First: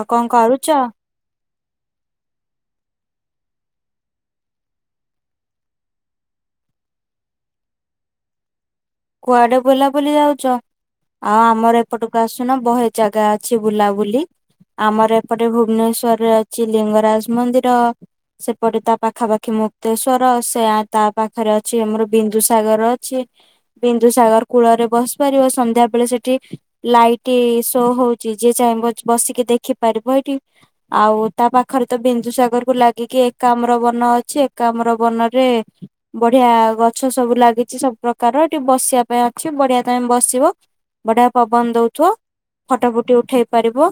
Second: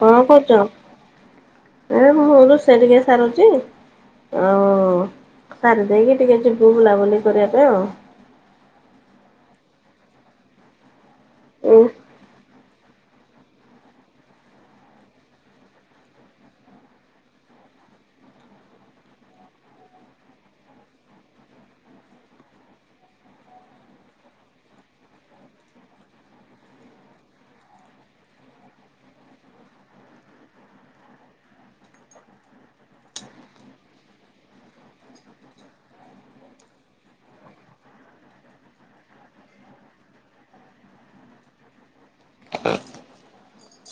ଆଉ କଣ କ କରୁଛ? କରୁଚ? ଏ ମୁଁ ତୁ ସେଠିକି ସାରଛି [unintelligible] ଆଉ ସାରି ଦେଇକି ଟିକେ ଯିବୁ ବୁଲାବୁଲି କରିବା ପାଇଁ ଆଉ। କୁଆଡେ ବୁଲାବୁଲି ଯାଉଚ ଆଉ ଉଁ ଆମର ଏପଟକୁ ଆସୁ ଣ ବହେ ଜାଗା ଅଛି ବୁଲାବୁଲି! ଆମର ଏପଟେ ଭୁବନେଶ୍ଵରରେ ଅଛି ଲିଙ୍ଗରାଜ ମନ୍ଦିର। ସେପଟେ ତା ପାଖାପାଖି ମୁକ୍ତେଶ୍ଵର, ସେ ତା ପାଖରେ ଅଛି ଆମର ବିନ୍ଦୁ ସାଗର ଅଛି। ବିନ୍ଦୁ ସାଗର କୂଳରେ ବସି ପାରିବ! ସନ୍ଧ୍ୟାବେଳେ ସେଠି ଲାଇଟ୍ ଶୋ ହଉଛି, ଯିଏ ଚାହିଁବ ବସିକି ଦେଖିପାରିବ ଏଇଠି। ଆଉ ତା ପାଖରେ ତ ବିନ୍ଦୁ ସାଗରକୁ ଲାଗିକି ଏକାମ୍ର ବନ ଅଛି! ଏକାମ୍ର ବନରେ ବଢିଆ ଗଛ ସବୁ ଲାଗିଚି, ସବୁ ପ୍ରକାର ଟିକେ ବସିବା ପାଇଁ ଅଛି, ବଢିଆ ତମେ ବସିବ। ବଢିଆ ପବନ ଦଉଥଉ! ଫଟ ଫୁଟି ଉଠେଇ ପାରିବ।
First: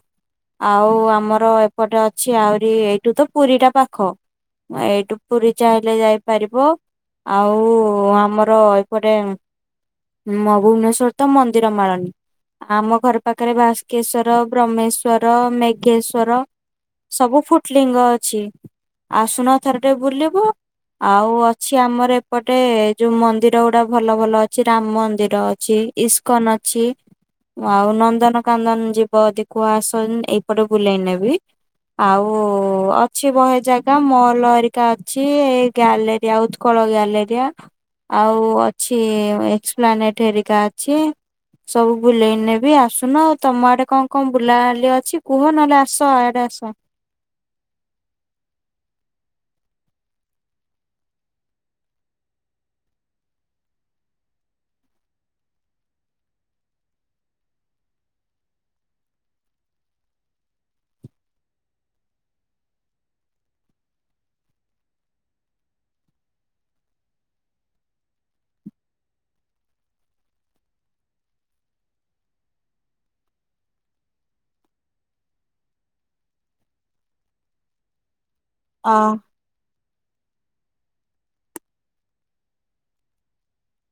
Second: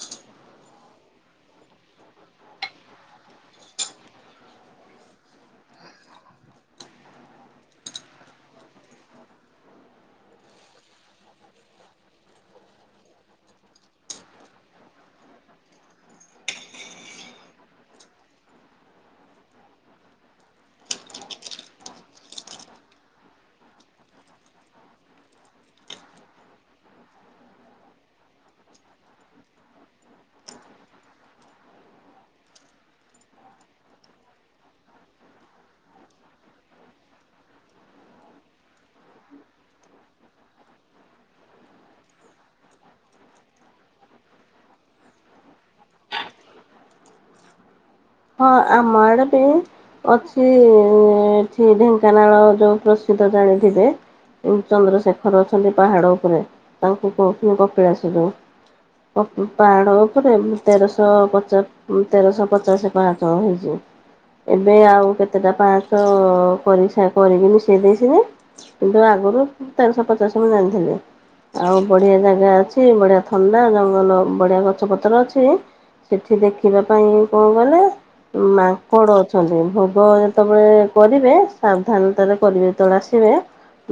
ଆଉ ଆମର ଏପଟେ ଅଛି, ଆହୁରି ଏଇଠୁ ତ ପୁରୀଟା ପାଖ! ଏଇଟୁ ପୁରୀ ଚାହିଁଲେ ଯାଇପାରିବ। ଆଉ ଆମର ଏପଟେ ମହୁମେଶ୍ଵତ ମନ୍ଦିର ମାଳନୀ। ଆମ ଘର ପାଖରେ ବାସ୍କେଶ୍ଵର ବ୍ରହ୍ମେଶ୍ଵର ମେଘେଶ୍ଵର ସବୁ ଫୁଟଲିଙ୍ଗ ଅଛି, ଆସୁନ ଥରଟେ ବୁଲିବ! ଆଉ ଅଛି ଆମର ଏପଟେ ଯୋଉ ମନ୍ଦିର ଗୁଡା ଭଲ ଭଲ ସେ ରାମ ମନ୍ଦିର ଅଛି, ଇସ୍କନ ଅଛି। ଆଉ ନନ୍ଦନକାନନ ଯିବ ଦିକୁଅ ଆସ ଏଇପଟେ ବୁଲେଇ ନେବି। ଆଉ ଅଛି ବହେ ଜାଗା ମଲ ଏରିକା ଅଛି! ଏ ଗ୍ୟାଲେରିଆ ଉତ୍କଳ ଗ୍ୟାଲେରିଆ ଆଉ ଅଛି। ଏକ୍ସପ୍ଲାନେଟ ହେରିକା ଅଛି। ସବୁ ବୁଲେଇ ନେବି ଆସୁନ ଆଉ ତମ ଆଡେ କଣ କଣ ବୁଲାଗାଲି ଅଛି! କୁହ ନହେଲେ ଆସ ଇଆଡେ ଆସ। ହ ଆମ ଆଡେ ଵି ଅଛି ଏଁ ଏଠି ଢେଙ୍କାନାଳ ଯୋଉ ପ୍ରସିଦ୍ଧ ଜାଣିଥିବେ। ଚନ୍ଦ୍ରଶେଖର ଅଛନ୍ତି ପାହାଡ଼ ଉପରେ ତାଙ୍କୁ କହୁଚନ୍ତି କପିଳାସ ଯୋଉ! ଅ ପାହାଡ଼ ଉପରେ ତେରଶହ ପଚାଶ ଉଁ ତେରଶହ ପଚାଶେ। ପାହାଚ ହେଇଚି! ଏବେ ଆଉ କେତେଟା ପାହଚ କରି ସା କରିକି ମିଶେଇ ଦେଇସିନ୍ତି। କିନ୍ତୁ ଆଗରୁ ହୁଁ ତେରଶହ ପଚାଶ ମୁଁ ଜାଣିିଥିଲି। ଆଉ ବଢିଆ ଜାଗା ଅଛି, ବଢିଆ ଥଣ୍ଡା ଜଙ୍ଗଲ ବଢିଆ ଗଛ ପତ୍ର ଅଛି। ସେଠି ଦେଖିବା ପାଇଁ କଣ ଗଲେ ଅ ମାଙ୍କଡ ଅଛି। ଛନ୍ତି ଭୋଗ ଯେତେବେଳେ କରିବେ ସାବଧାନତାରେ କରିବେ! ଯେତେବେଳେ ଆସିବେ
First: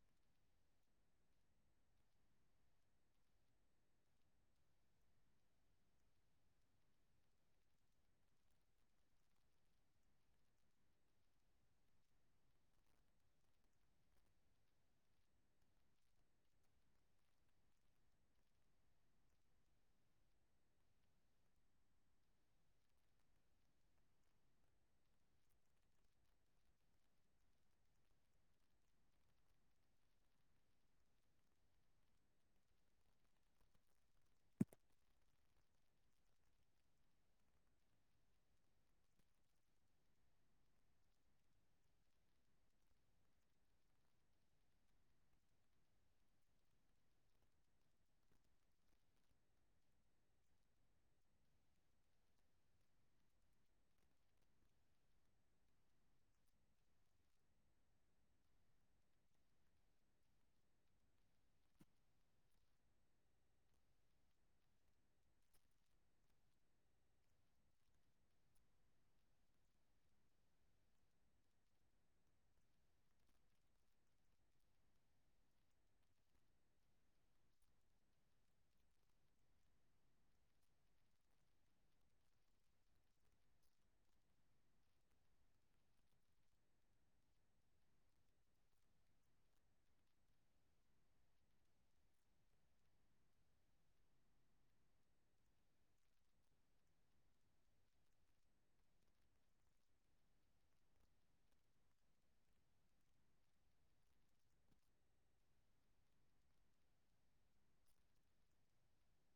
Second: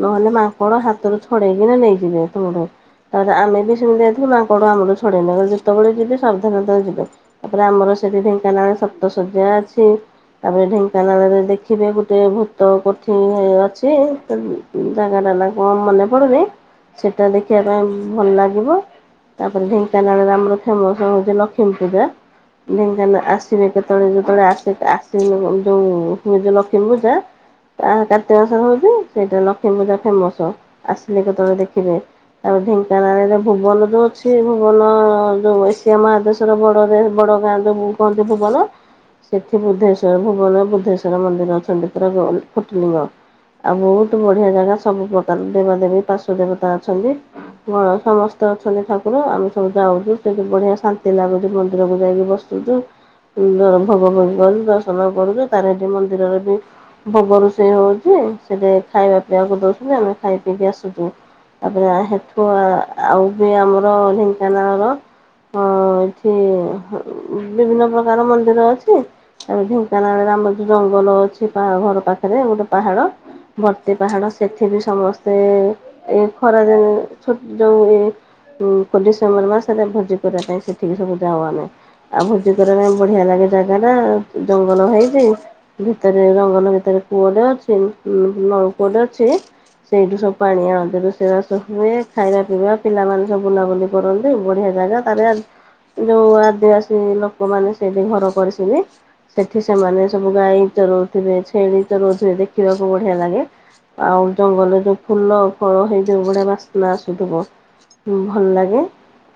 ନହେଲେ ମାଙ୍କଡ ହାତରୁ ଛଡେଇକିନା ନେଇଯିବେ ତମଠୁ। ତାପରେ ଆମେ ବି ସେମିତି ଯାଇଥିଲି ମାଙ୍କଡ ଆମଠୁ ଛଡେଇ ନଲେ, ଯେତେବେଳେ ଯିବେ ସାବଧାନତା ଯିବେ। ତାପରେ ଆମର ସେଠି ଢେଙ୍କାନାଳରେ ସପ୍ତସଯ୍ୟା ଅଛି। ତାପରେ ଢେଙ୍କାନାଳରେ ଦେଖିବେ ଗୋଟେ ଭୂତ କୋଠି ଏ ଅଛି। ତେମ୍ ଜାଗାଟା ନା କଣ ମନେ ପଡୁନି, ସେଇଟା ଦେଖିବା ପାଇଁ ଭଲ ଲାଗିବ। ତାପରେ ଢେଙ୍କାନାଳରେ ଆମର ଫେମସ ହଉଚି ଲକ୍ଷ୍ମୀ ପୂଜା। ଢେଙ୍କାନାଳ ଆସ ସିଏ କେତେବେଳେ ଯେତେବେଳେ ଆସେ, ଆସିନ ଯୋଉ ହୁଏଯେ ଲକ୍ଷ୍ମୀ ପୂଜା। ଆ କାର୍ତ୍ତିକ ମାସ ହଉଚି ସେଇଟା ଲକ୍ଷ୍ମୀ ପୂଜା ଫେମସ! ଆସିଲେ କେତେବେଳେ ଦେଖିବେ! ଆଉ ଢେଙ୍କାନାଳରେ ଭୁବନ ଯୋଉ ଅଛି, ଭୁବନ ଯୋଉ ଏସିଆ ମହାଦେଶ ଦେଶର ବଡରେ ବଡ ଗାଁ ଟାକୁ କୁହନ୍ତି ଭୁବନ। ସେଠି ବୁଦ୍ଧେଶ୍ୱର ଭୁବନରେ ବୁଦ୍ଧେଶ୍ୱର ମନ୍ଦିର ଅଛନ୍ତି ପୁରା ଗ ଫୁଟିଲିଙ୍ଗ। ଆଉ ବହୁତ ବଢିଆ ଜାଗା, ସବୁ ପ୍ରକାର ଦେବା ଦେବୀ ପାର୍ଶ୍ୱ ଦେବତା ଅଛନ୍ତି। ହଁ ସମସ୍ତେ ଅଛନ୍ତି ଠାକୁର ଆମେ ସବୁ ଯାଉଛୁ ସେଠି ବଢିଆ ଶାନ୍ତି ଲାଗୁଚି ମନ୍ଦିରକୁୁ ଯାଇକି ବସୁ! ସେଇଠୁ [unintelligible] ଦର୍ଶନ କରୁଛୁ ତାର ଏଠି ମନ୍ଦିରରେ ବି ଭୋଗ ରୋଷେଇ ହଉଛି ସେଠେ ଖାଇବା ପିଇବାକୁ ଦଉଛନ୍ତି ଆମେ ଖାଇ ପିଇକି ଆସୁଛୁ। ତାପରେ ହେଠୁ ଆଉ ବି ଆମର ଢେଙ୍କାନାଳର ହଁ ସେ ବିଭିନ୍ନ ପ୍ରକାର ମନ୍ଦିର ଅଛି। ଆଉ ଢେଙ୍କାନାଳରେ ଆମର ଯୋଉ ଜଙ୍ଗଲ ଅଛି ପା ଘର ପାଖରେ ଗୋଟେ ପାହାଡ। ଭର୍ତ୍ତେ ପାହାଡ ସେଠି ବି ସମସ୍ତେ ଏ ଖରାଦିନ ଛୁଟି ଯଉ ଏ ଡିସେମ୍ବର ମାସରେ ଭୋଜି କରିବା ପାଇଁ ସେଠିକି ସବୁ ଯାଉ ଆମେ ଆଉ ଭୋଜି କରିବା ପାଇଁ। ବଢିଆ ଲାଗେ ଜାଗା ଟା ଜଙ୍ଗଲ ହେଇଛି ଭିତରେ ଜଙ୍ଗଲ ଭିତରେ କୂଅଟେ ଅଛି ନଳ କୂଅଟେ ଅଛି। ସେଇଠୁ ସବୁ ପାଣି ଆଣନ୍ତି ରୋଷେଇ ବାସ ହୁଏ ଖାଇବା ପିଇବା ପିଲାମାନେ ସବୁ ବୁଲାବୁଲି କରନ୍ତି ବଢ଼ିଆ ଜାଗା ତାରେ ଯୋଉ ଆଦିବାସୀ ଲୋକମାନେ ସେଠି ଘର କରିସନ୍ତି। ସେଠି ସେମାନେ ସବୁ ଗାଈ ଚରଉଥିବେ ଛେଳି ଚରଉଥିବେ ଦେଖିବାକୁ ବଢିଆ ଲାଗେ। ଆଉ ଜଙ୍ଗଲରେ ଯୋଉ ଫୁଲ ଫଳ ହେଇଯୋଉ ବଢ଼ିଆ ବାସ୍ନା ଆସୁଥିବ। ଭଲ ଲାଗେ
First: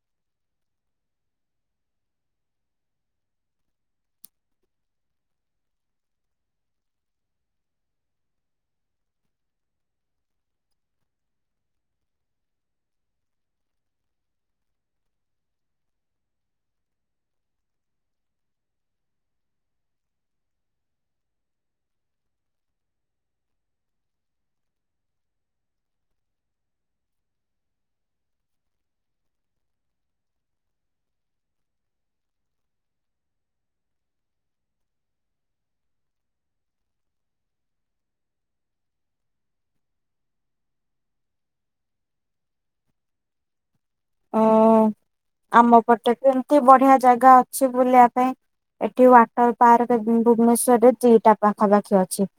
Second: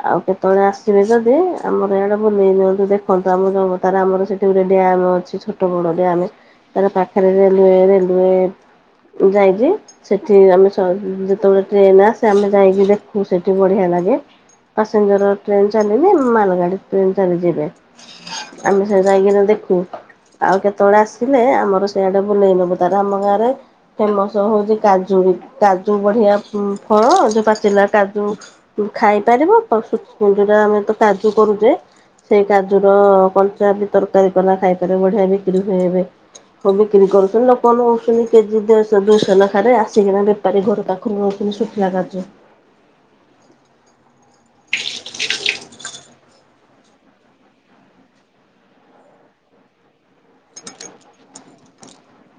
ଆଉ କେତେବେଳେ ଆସିବେ ଯଦି ଆମରଇଆଡେ ବୁଲେଇ ନିିଅନ୍ତୁ ଦେଖ ଦେଖନ୍ତୁ ଆମ ଜନ୍ମ ତାର ଆମର ସେଠି ଗୋଟେ ଡ୍ୟାମ ଅଛି ଛୋଟ ବଡ ଡ୍ୟାମେ ତାର ପାଖରେ ରେଲୱ ରେଲୱ ଯାଇଛି। ସେଠି ଆମେ ସ ଯେତେବେଳେ ଟ୍ରେନ ଆସ ଆମେ ଯାଇକି ଦେଖୁ ସେଠି ବଢିଆ ଲାଗେ। ପାସେଞ୍ଜର ଟ୍ରେନ୍ ଚାଲିନି ମାଲଗାଡ଼ି ଟ୍ରେନ୍ ଚାଲିଯିବେ। ଆମେ ସେ ଯାଇକିନା ଦେଖୁ ଆଉ କେତେବେଳେ ଆସିଲେ ଆମର ସେଇଆଡେ ବୁଲେଇ ନବୁ ତାର ଆମ ଗାଁ ରେ ଫେମସ ହଉଛି କାଜୁ କାଜୁ ବଢିଆ ଫଳ ଯୋଉ ପାଚିଲା କାଜୁ ଖାଇପାରିବ ତ ଯଉଟା ଆମେ ତ କାଜୁ କରୁଛେ। ସେଇ କାଜୁର କଞ୍ଚା ବି ତରକାରୀ କରିନା ଖାଇପାରିଏ ବଢିଆ ବିକ୍ରି ହୁଏ ଏବେ ସବୁ ବିକ୍ରି କରୁଛନ୍ତି ଲୋକମାନେ ନଉଛନ୍ତି କେଜି ଦେଡ୍ ଶହ ଦୁଇଶହ ନେଖାରେ ଆସିକିନା ଏଠି [unintelligible] ଉଁ ଆମ ପଟେ କେମତି ବଢିଆ ଜାଗା ଅଛି ବୁଲିବା ପାଇଁ ଏଠି ୱାଟର ପାର୍କ ଭୁବନେଶ୍ଵରରେ ଦିଟା ପାଖାପାଖି ଅଛି।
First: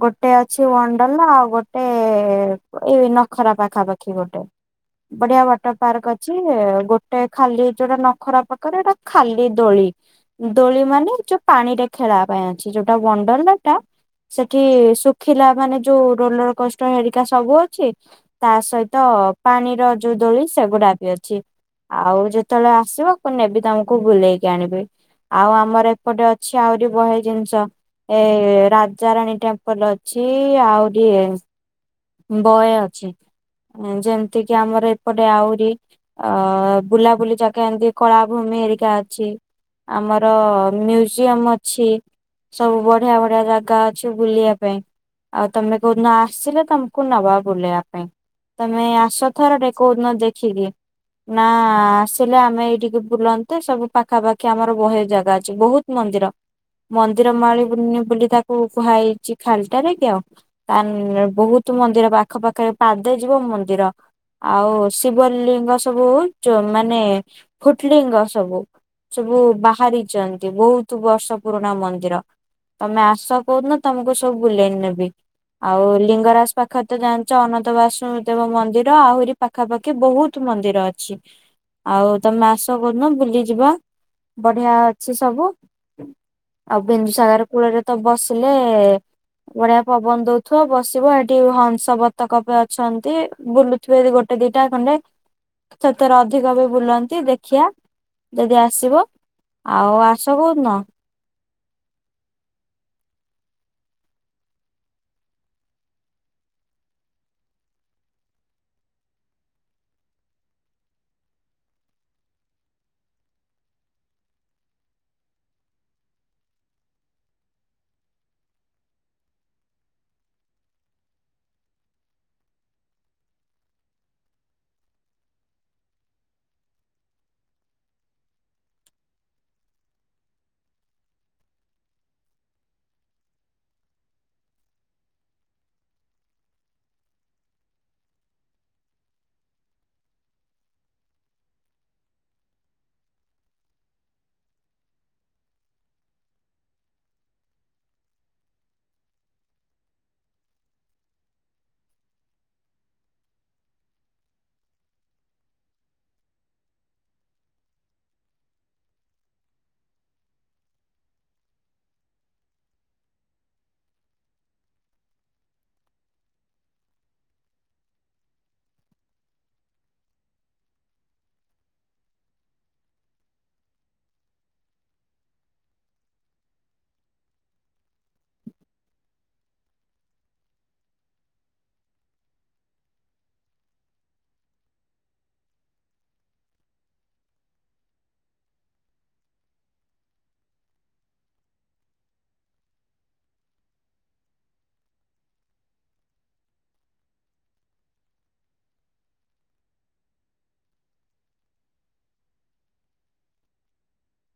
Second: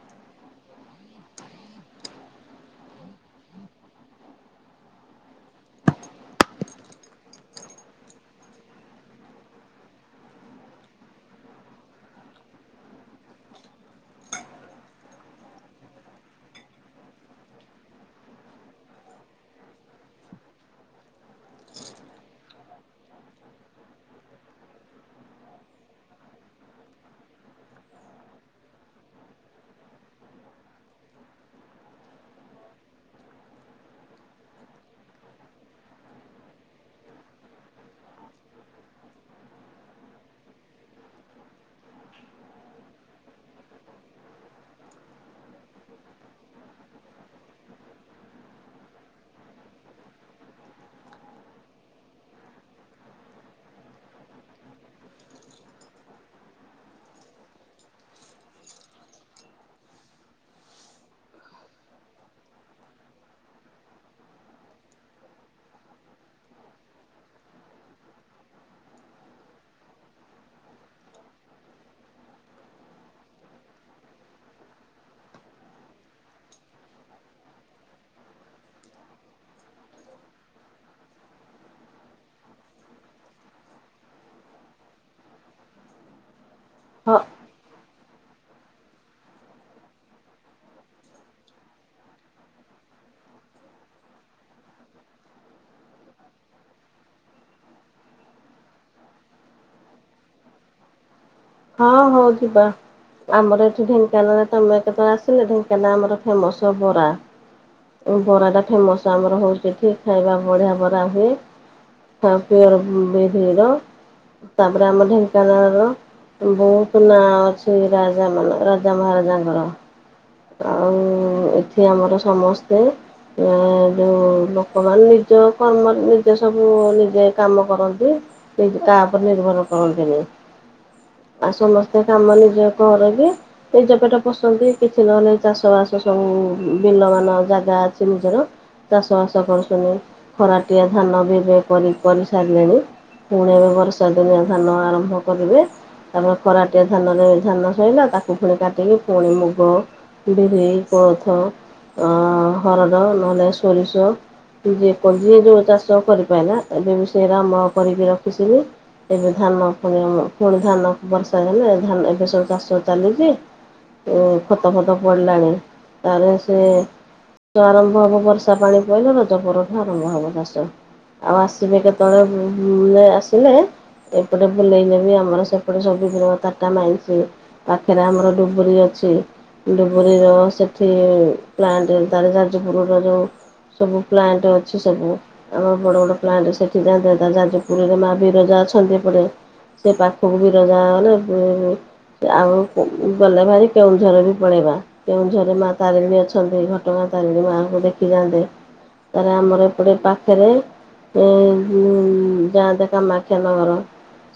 ଗୋଟେ ଅଛି ୱାଣ୍ଡ୍ରେଲା ଆଉ ଗୋଟେ ଏଇ ନଖରା ପାଖାପାଖି ଗୋଟେ ବଢିଆ ବାଟ ପାର୍କ ଅଛି ଗୋଟେ ଖାଲି ଯୋଉଟା ନଖରା ପାଖରେ ଏଟା ଖାଲି ଦୋଳି ଦୋଳି ମାନେ ଯୋଉ ପାଣି ରେ ଖେଳିବା ପାଇଁ ଅଛି ଯୋଉଟା ବଣ୍ଡଲ ଟା ସେଠି ଶୁଖିଲା ମାନେ ଯୋଉ ରୋଲର କଷ୍ଟ ହେରିକା ସବୁ ଅଛି। ତା ସହିତ ପାଣିର ଯୋଉ ଦୋଳି ସେଗୁଡା ବି ଅଛି। ଆଉ ଯେତେବେଳେ ଆସିବ କୁ ନେବି ତମକୁ ବୁଲେଇକି ଆଣିବି। ଆଉ ଆମର ଏପଟେ ଅଛି ଆହୁରି ବହେ ଜିନିଷ ଏ ରାଜାରାଣୀ ଟେମ୍ପଲ ଅଛି ଆହୁରିଏ ବୟ ଅଛି ଯେମିତି କିି ଆମର ଏପଟେ ଆହୁରି ଅ ବୁଲାବୁଲି ଜାଗା ଏମିତି କଳାଭୂମି ଏରିକା ଅଛି। ଆମର ମ୍ୟୁଜିୟମ ଅଛି। ସବୁ ବଢିଆ ବଢିଆ ଜାଗା ଅଛି ବୁଲିବା ପାଇଁ ଆଉ ତମେ କୋଉଦିନ ଆସିଲେ ତମେ କୁ ନବା ବୁଲେଇବା ପାଇଁ ତମେ ଆସଥର ଟେ କଉଦିନ ଦେଖିକି ନା ଆସିଲେ ଆମେ ଏଇଠିକେ ବୁଲନ୍ତେ ସବୁ ପାଖାପାଖି ଆମର ବହେ ଜାଗା ଅଛି ବହୁତ ମନ୍ଦିର ମନ୍ଦିର ମାଳି ବୁନି ବୁଲି ତାକୁ କୁହାଯାଇଛି ଖାଲିଟାରେ କି ଆଉ ପାନ ବହୁତ ମନ୍ଦିର ପାଖ ପାାଖରେ ପାଦେ ଯିବ ମନ୍ଦିର ଆଉ ଶିବଲିଙ୍ଗ ସବୁ ଚ ମାନେ ଫୁଟଲିଙ୍ଗ ସବୁ ସବୁ ବାହାରିଛନ୍ତି ବହୁତ ବର୍ଷ ପୁରୁଣା ମନ୍ଦିର। ତମେ ଆସ କଉଦିନ ତମକୁ ସବୁ ବୁଲେଇ ନେବି ଆଉ ଲିଙ୍ଗରାଜ ପାଖ ତ ଜାଣିଛ ଅନନ୍ତ ବାସୁ ଦେବ ମନ୍ଦିର ଆହୁରି ପାଖାପାଖି ବହୁତ ମନ୍ଦିର ଅଛି। ଆଉ ତମେ ଆସ କଉଦିନ ବୁଲି ଯିବା ବଢିଆ ଅଛି ସବୁ ଆଉ ହଁ ବିନ୍ଦୁସାଗର କୂଳରେ ତ ବସିଲେ ବଢିଆ ପବନ ଦଉଥିବ ବସିବ ଏଠ ଟୁ ହଂସ ବତକ ବି ଅଛନ୍ତି ବୁଲୁଥିବେ ଯଦି ଗୋଟେ ଦିଟା ଖଣ୍ଡେ ସେଥିରେ ଅଧିକ ବି ବୁଲନ୍ତି ଦେଖିିଆ ଯଦି ଆସିବ ଆଉ ଆସ କୋଉ ଦିନ ହଁ ହଁ ଯିବା। ଆମର ଏଠି ଢେଙ୍କାନାଳ ରେ ତମେ କେତେବେଳେ ଆସିଲ ଢେଙ୍କାନା ଆମର ଫେମସ ବରା ବରାଟା ଫେମସ୍ ଆମର ହେଉଛି ଏଠି ଖାଇବା ବଢ଼ିଆ ବରା ହୁଏ। ଥାଉ ପିଓର ବିଧର ତାପରେ ଆମ ଢେଙ୍କାନାଳର ବହୁତ ନାଁ ଅଛି ରାଜା ମାନ ରାଜା ମହାରାଜାଙ୍କର। ଆଉ ଏଠି ଆମର ସମସ୍ତେ ଏ ଯୋଉ ଲୋକମାନେ ନିଜ କର୍ମରେ ନିଜେ ସବୁ ନିଜେ କାମ କରନ୍ତି। କେହି ତ କା ଉପରେ ନିର୍ଭର କରନ୍ତିନି। ଆଉ ସମସ୍ତେ କାମ ନିଜେ କରନ୍ତି। ନିଜ ପେଟ ପୋଷନ୍ତି କିଛି ନହେଲେ ଚାଷ ବାସ ସବୁ ବିଲବାନ ଜାଗା ଅଛି ନିଜର। ଚାଷ ବାସ କରୁସୁନି ଖରାଟିଏ ଧାନ ବି ଏବେ କରି କରିସାରିଲେଣି। ପୁଣି ଏବେ ବର୍ଷା ଦିନିଆ ଧାନ ଆରମ୍ଭ କରିବେ। ତାପରେ କରାଟିଆ ଧାନରେ ଧାନ ଶୋଇଲା ତାକୁ ପୁଣି କାଟିକି ପୁଣି ମୁଗ ବିରି, କୋଳଥ, ଅ ହରଡ ନହଲେ ସୋରିଷ ଯ ଯିଏ ଯୋଉ ଚାଷ କରିପାଇଲା ଏବେ ବି ସେରା ଅମଳ କରିକି ରଖିସିି ଏବେ ଧାନ ପୁଣି ଅମ୍ ପୁଣି ଧାନ ବର୍ଷା ହେଲେ ଧାନ ଏବେ ସବୁ ଚାଷ ଚାଲିଛି। ତୋ ଖତ ଫତ ପଡ଼ିଲାଣି ତାରେ ସେ ଆରମ୍ଭ ହବ ବର୍ଷା ପାଣି ପାଇଲେ ରଜ ପରଠୁ ଆରମ୍ଭ ହବ ଚାଷ। ଆଉ ଆସିବେ କେତେବେଳେ ବୁ ଆସିଲେ ଏପଟେ ବୁଲେଇ ନେବି ଆମର ସେ ଏପଟେ ସବୁ ଦର ତାରଟା ମାଇନ୍ସି ପାଖରେ ଆମର ଡୁବୁରି ଅଛି। ଡୁବୁରିର ସେଠି ପ୍ଲାଣ୍ଟ ତାର ଯାଜପୁରର ଯେଉଁ ସବୁ ପ୍ଲାଣ୍ଟ ଅଛି ସବୁ। ଆମ ବଡ଼ ବଡ଼ ପ୍ଲାଣ୍ଟ ସେଠି ଯାଆନ୍ତେ ଯା ଯାଜ୍ ପୁରୀରେ ମା ବିରଜା ଅଛନ୍ତି ଏପଟେ ସେ ପାଖ ପକୁ ବି ରଜା ଗଲେ ଆଉ ଗଲେ ଭାରି କେଉଁଝର ବି ପଳେଇବା। କେଉଁଝରେ ମା ତାରିଣୀ ଅଛନ୍ତି ଘଟଗାଁ ତାରିଣୀ ମାଆଙ୍କୁ ଦେଖି ଯାଆନ୍ତେ। ତାର ଆମର ଏପଟେ ପାଖରେ ଏ ଯାହା ଦେଖ ମାଖିଆମଘର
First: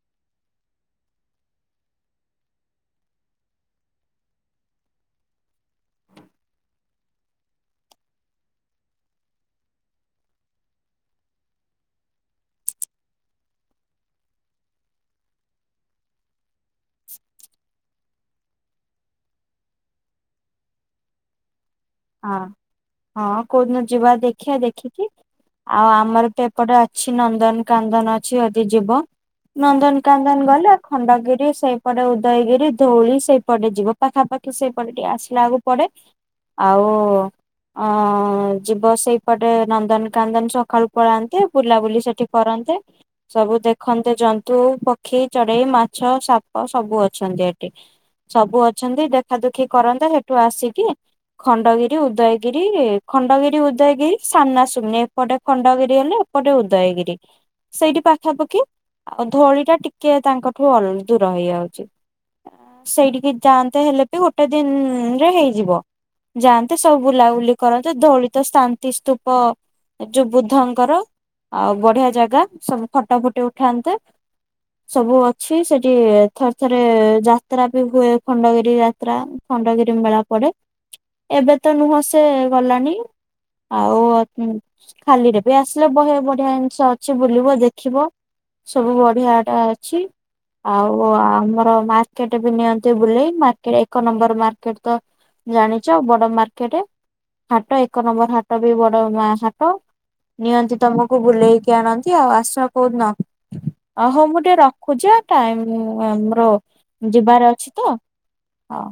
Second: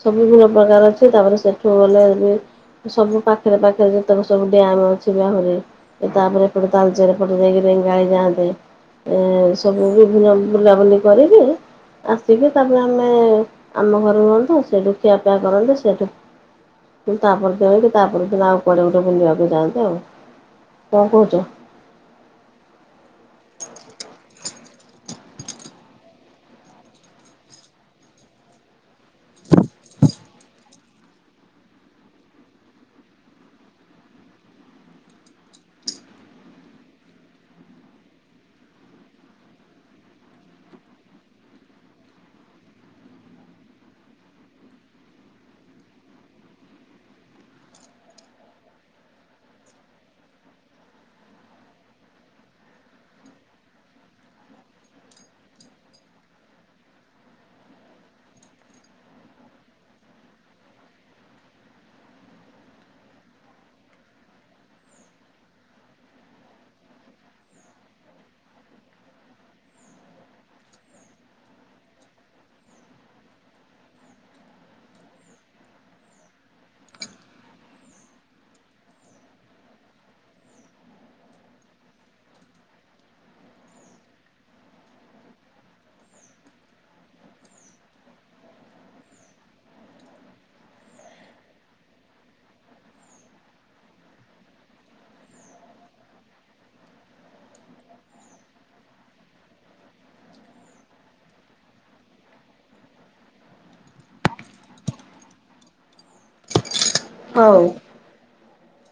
ସବୁଦିନ। ପ୍ରକାର ଅଛି ତାପରେ ସେଠୁ ଗଲେ ସବୁ ପାଖରେ ପାଖରେ ଯେତେକ ସବୁ ଡ୍ୟାମ ଅଛି ବାହୁରେ। ତାପରେ ଏପଟେ ତାଲଚରେ ପଟେ ଦେଇକି ରେଙ୍ଗାଳି ଯାଆନ୍ତେ। ଏ ସବୁ ବିଭିନ୍ନ ବୁଲାବୁଲି କରିବି ଆସିକି ତାପରେ ଆମେ ଆମ ଘରେ ରୁହନ୍ତୁ ସେଠୁଖିଆ ଜା କରନ୍ତ ସେଠୁ କିନ୍ତୁ ତାପରେ ଦେକି ତାପ [unintelligible] ଆଉ କୁଆଡ଼େ ଗୋଟେ ବୁଲିବାକୁ ଯାଆନ୍ତେ ଆଉ କଣ କହୁଛ? ହଁ ହଁ କୋଉଦିନ ଯିବା ଦେଖିବା ଦେଖିକି। ଆଉ ଆମର ତ ଏପଟେ ଅଛି ନନ୍ଦନ କାନ୍ଦନ ଅଛି ଯଦି ଯିବ ନନ୍ଦନକାନନ ଗଲେ ଖଣ୍ଡଗିରି ସେଇପଟେ ଉଦୟଗିରି, ଧଉଳି ସେଇପଟେ ଯିବ। ପାଖାପାଖି ସେଇପଟ ଟିକେ ଆସିଲା ବେଳକୁ ପଡେ। ଆଉ ଅ ଯିବ ସେଇପଟେ ନନ୍ଦନକାନନ ସକାଳୁ ପଳାନ୍ତି। ବୁଲାବୁଲି ସେଠି କରନ୍ତେ। ସବୁ ଦେଖନ୍ତେ ଜନ୍ତୁ, ପକ୍ଷୀ, ଚଢେଇ, ମାଛ, ସାପ ସବୁ ଅଛନ୍ତି ଏଠି। ସବୁ ଅଛନ୍ତି ଦେଖା ଦୁଖି କରନ୍ତେ ସେଠୁ ଆସିକି ଖଣ୍ଡଗିରି, ଉଦୟଗିରି, ଖଣ୍ଡଗିରି, ଉଦୟଗିରି ସାମନାସୁମ୍ନି ଏପଟେ ଖଣ୍ଡଗିରି ହେଲେ ଏପଟେ ଉଦୟଗିରି। ସେଇଠି ପାଖାପାଖି ଆଉ ଧଉଳି ଟା ଟିକେ ତାଙ୍କଠୁ ଅଲ୍ ଦୂର ହେଇଯାଉଚି। ଆ ସେଇଠିକି ଯାଆନ୍ତେ ହେଲେ ବି ଗୋଟେ ଦିନରେ ହେଇଯିବ। ଯାଆନ୍ତେ ସବୁ ବୁଲାବୁଲି କରନ୍ତେ ଧଉଳି ତ ଶାନ୍ତି ସ୍ତୂପ ଯୋଉ ବୁଦ୍ଧଙ୍କର, ଆଉ ବଢିଆ ଜାଗା ସବୁ ଫଟ ଫୁଟି ଉଠାନ୍ତେ। ସବୁ ଅଛି ସେଠି ଥରେ ଥରେ ଯାତ୍ରା ବି ହୁଏ ଖଣ୍ଡଗିରି ଯାତ୍ ତ୍ରା ଖଣ୍ଡଗିରି ମେଳା ପଡେ। ଏବେ ତ ନୁହଁ ସେ ଗଲାଣି। ଆଉ ଅତିନ ଖାଲିରେ ବି ଆସିଲେ ବହେ ବଢିଆ ଜିନିଷ ଅଛି ବୁଲିବ ଦେଖିବ। ସବୁ ବଢିଆ ଟା ଅଛି। ଆଉ ଆମର ମାର୍କେଟ ବି ନିଅନ୍ତି ବୁଲେଇ। ମାର୍କେଟ ଏକ ନମ୍ବର ମାର୍କେଟ ତ ଜାଣିଚ ବଡ ମାର୍କେଟେ। ହାଟ ଏକ ନମ୍ବର ହାଟ ବି ବଡ ମା ହାଟ। ନିଅନ୍ତି ତମକୁ ବୁଲେଇକି ଆଣନ୍ତି ଆଉ ଆସ କଉ ଦିନ। ଓହୋ ମୁଁ ଟିକେ ରଖୁଚି ହାଁ ଟାଇମ ଆମର ଯିବାର ହଉ ଅଛି ତ ହଉ।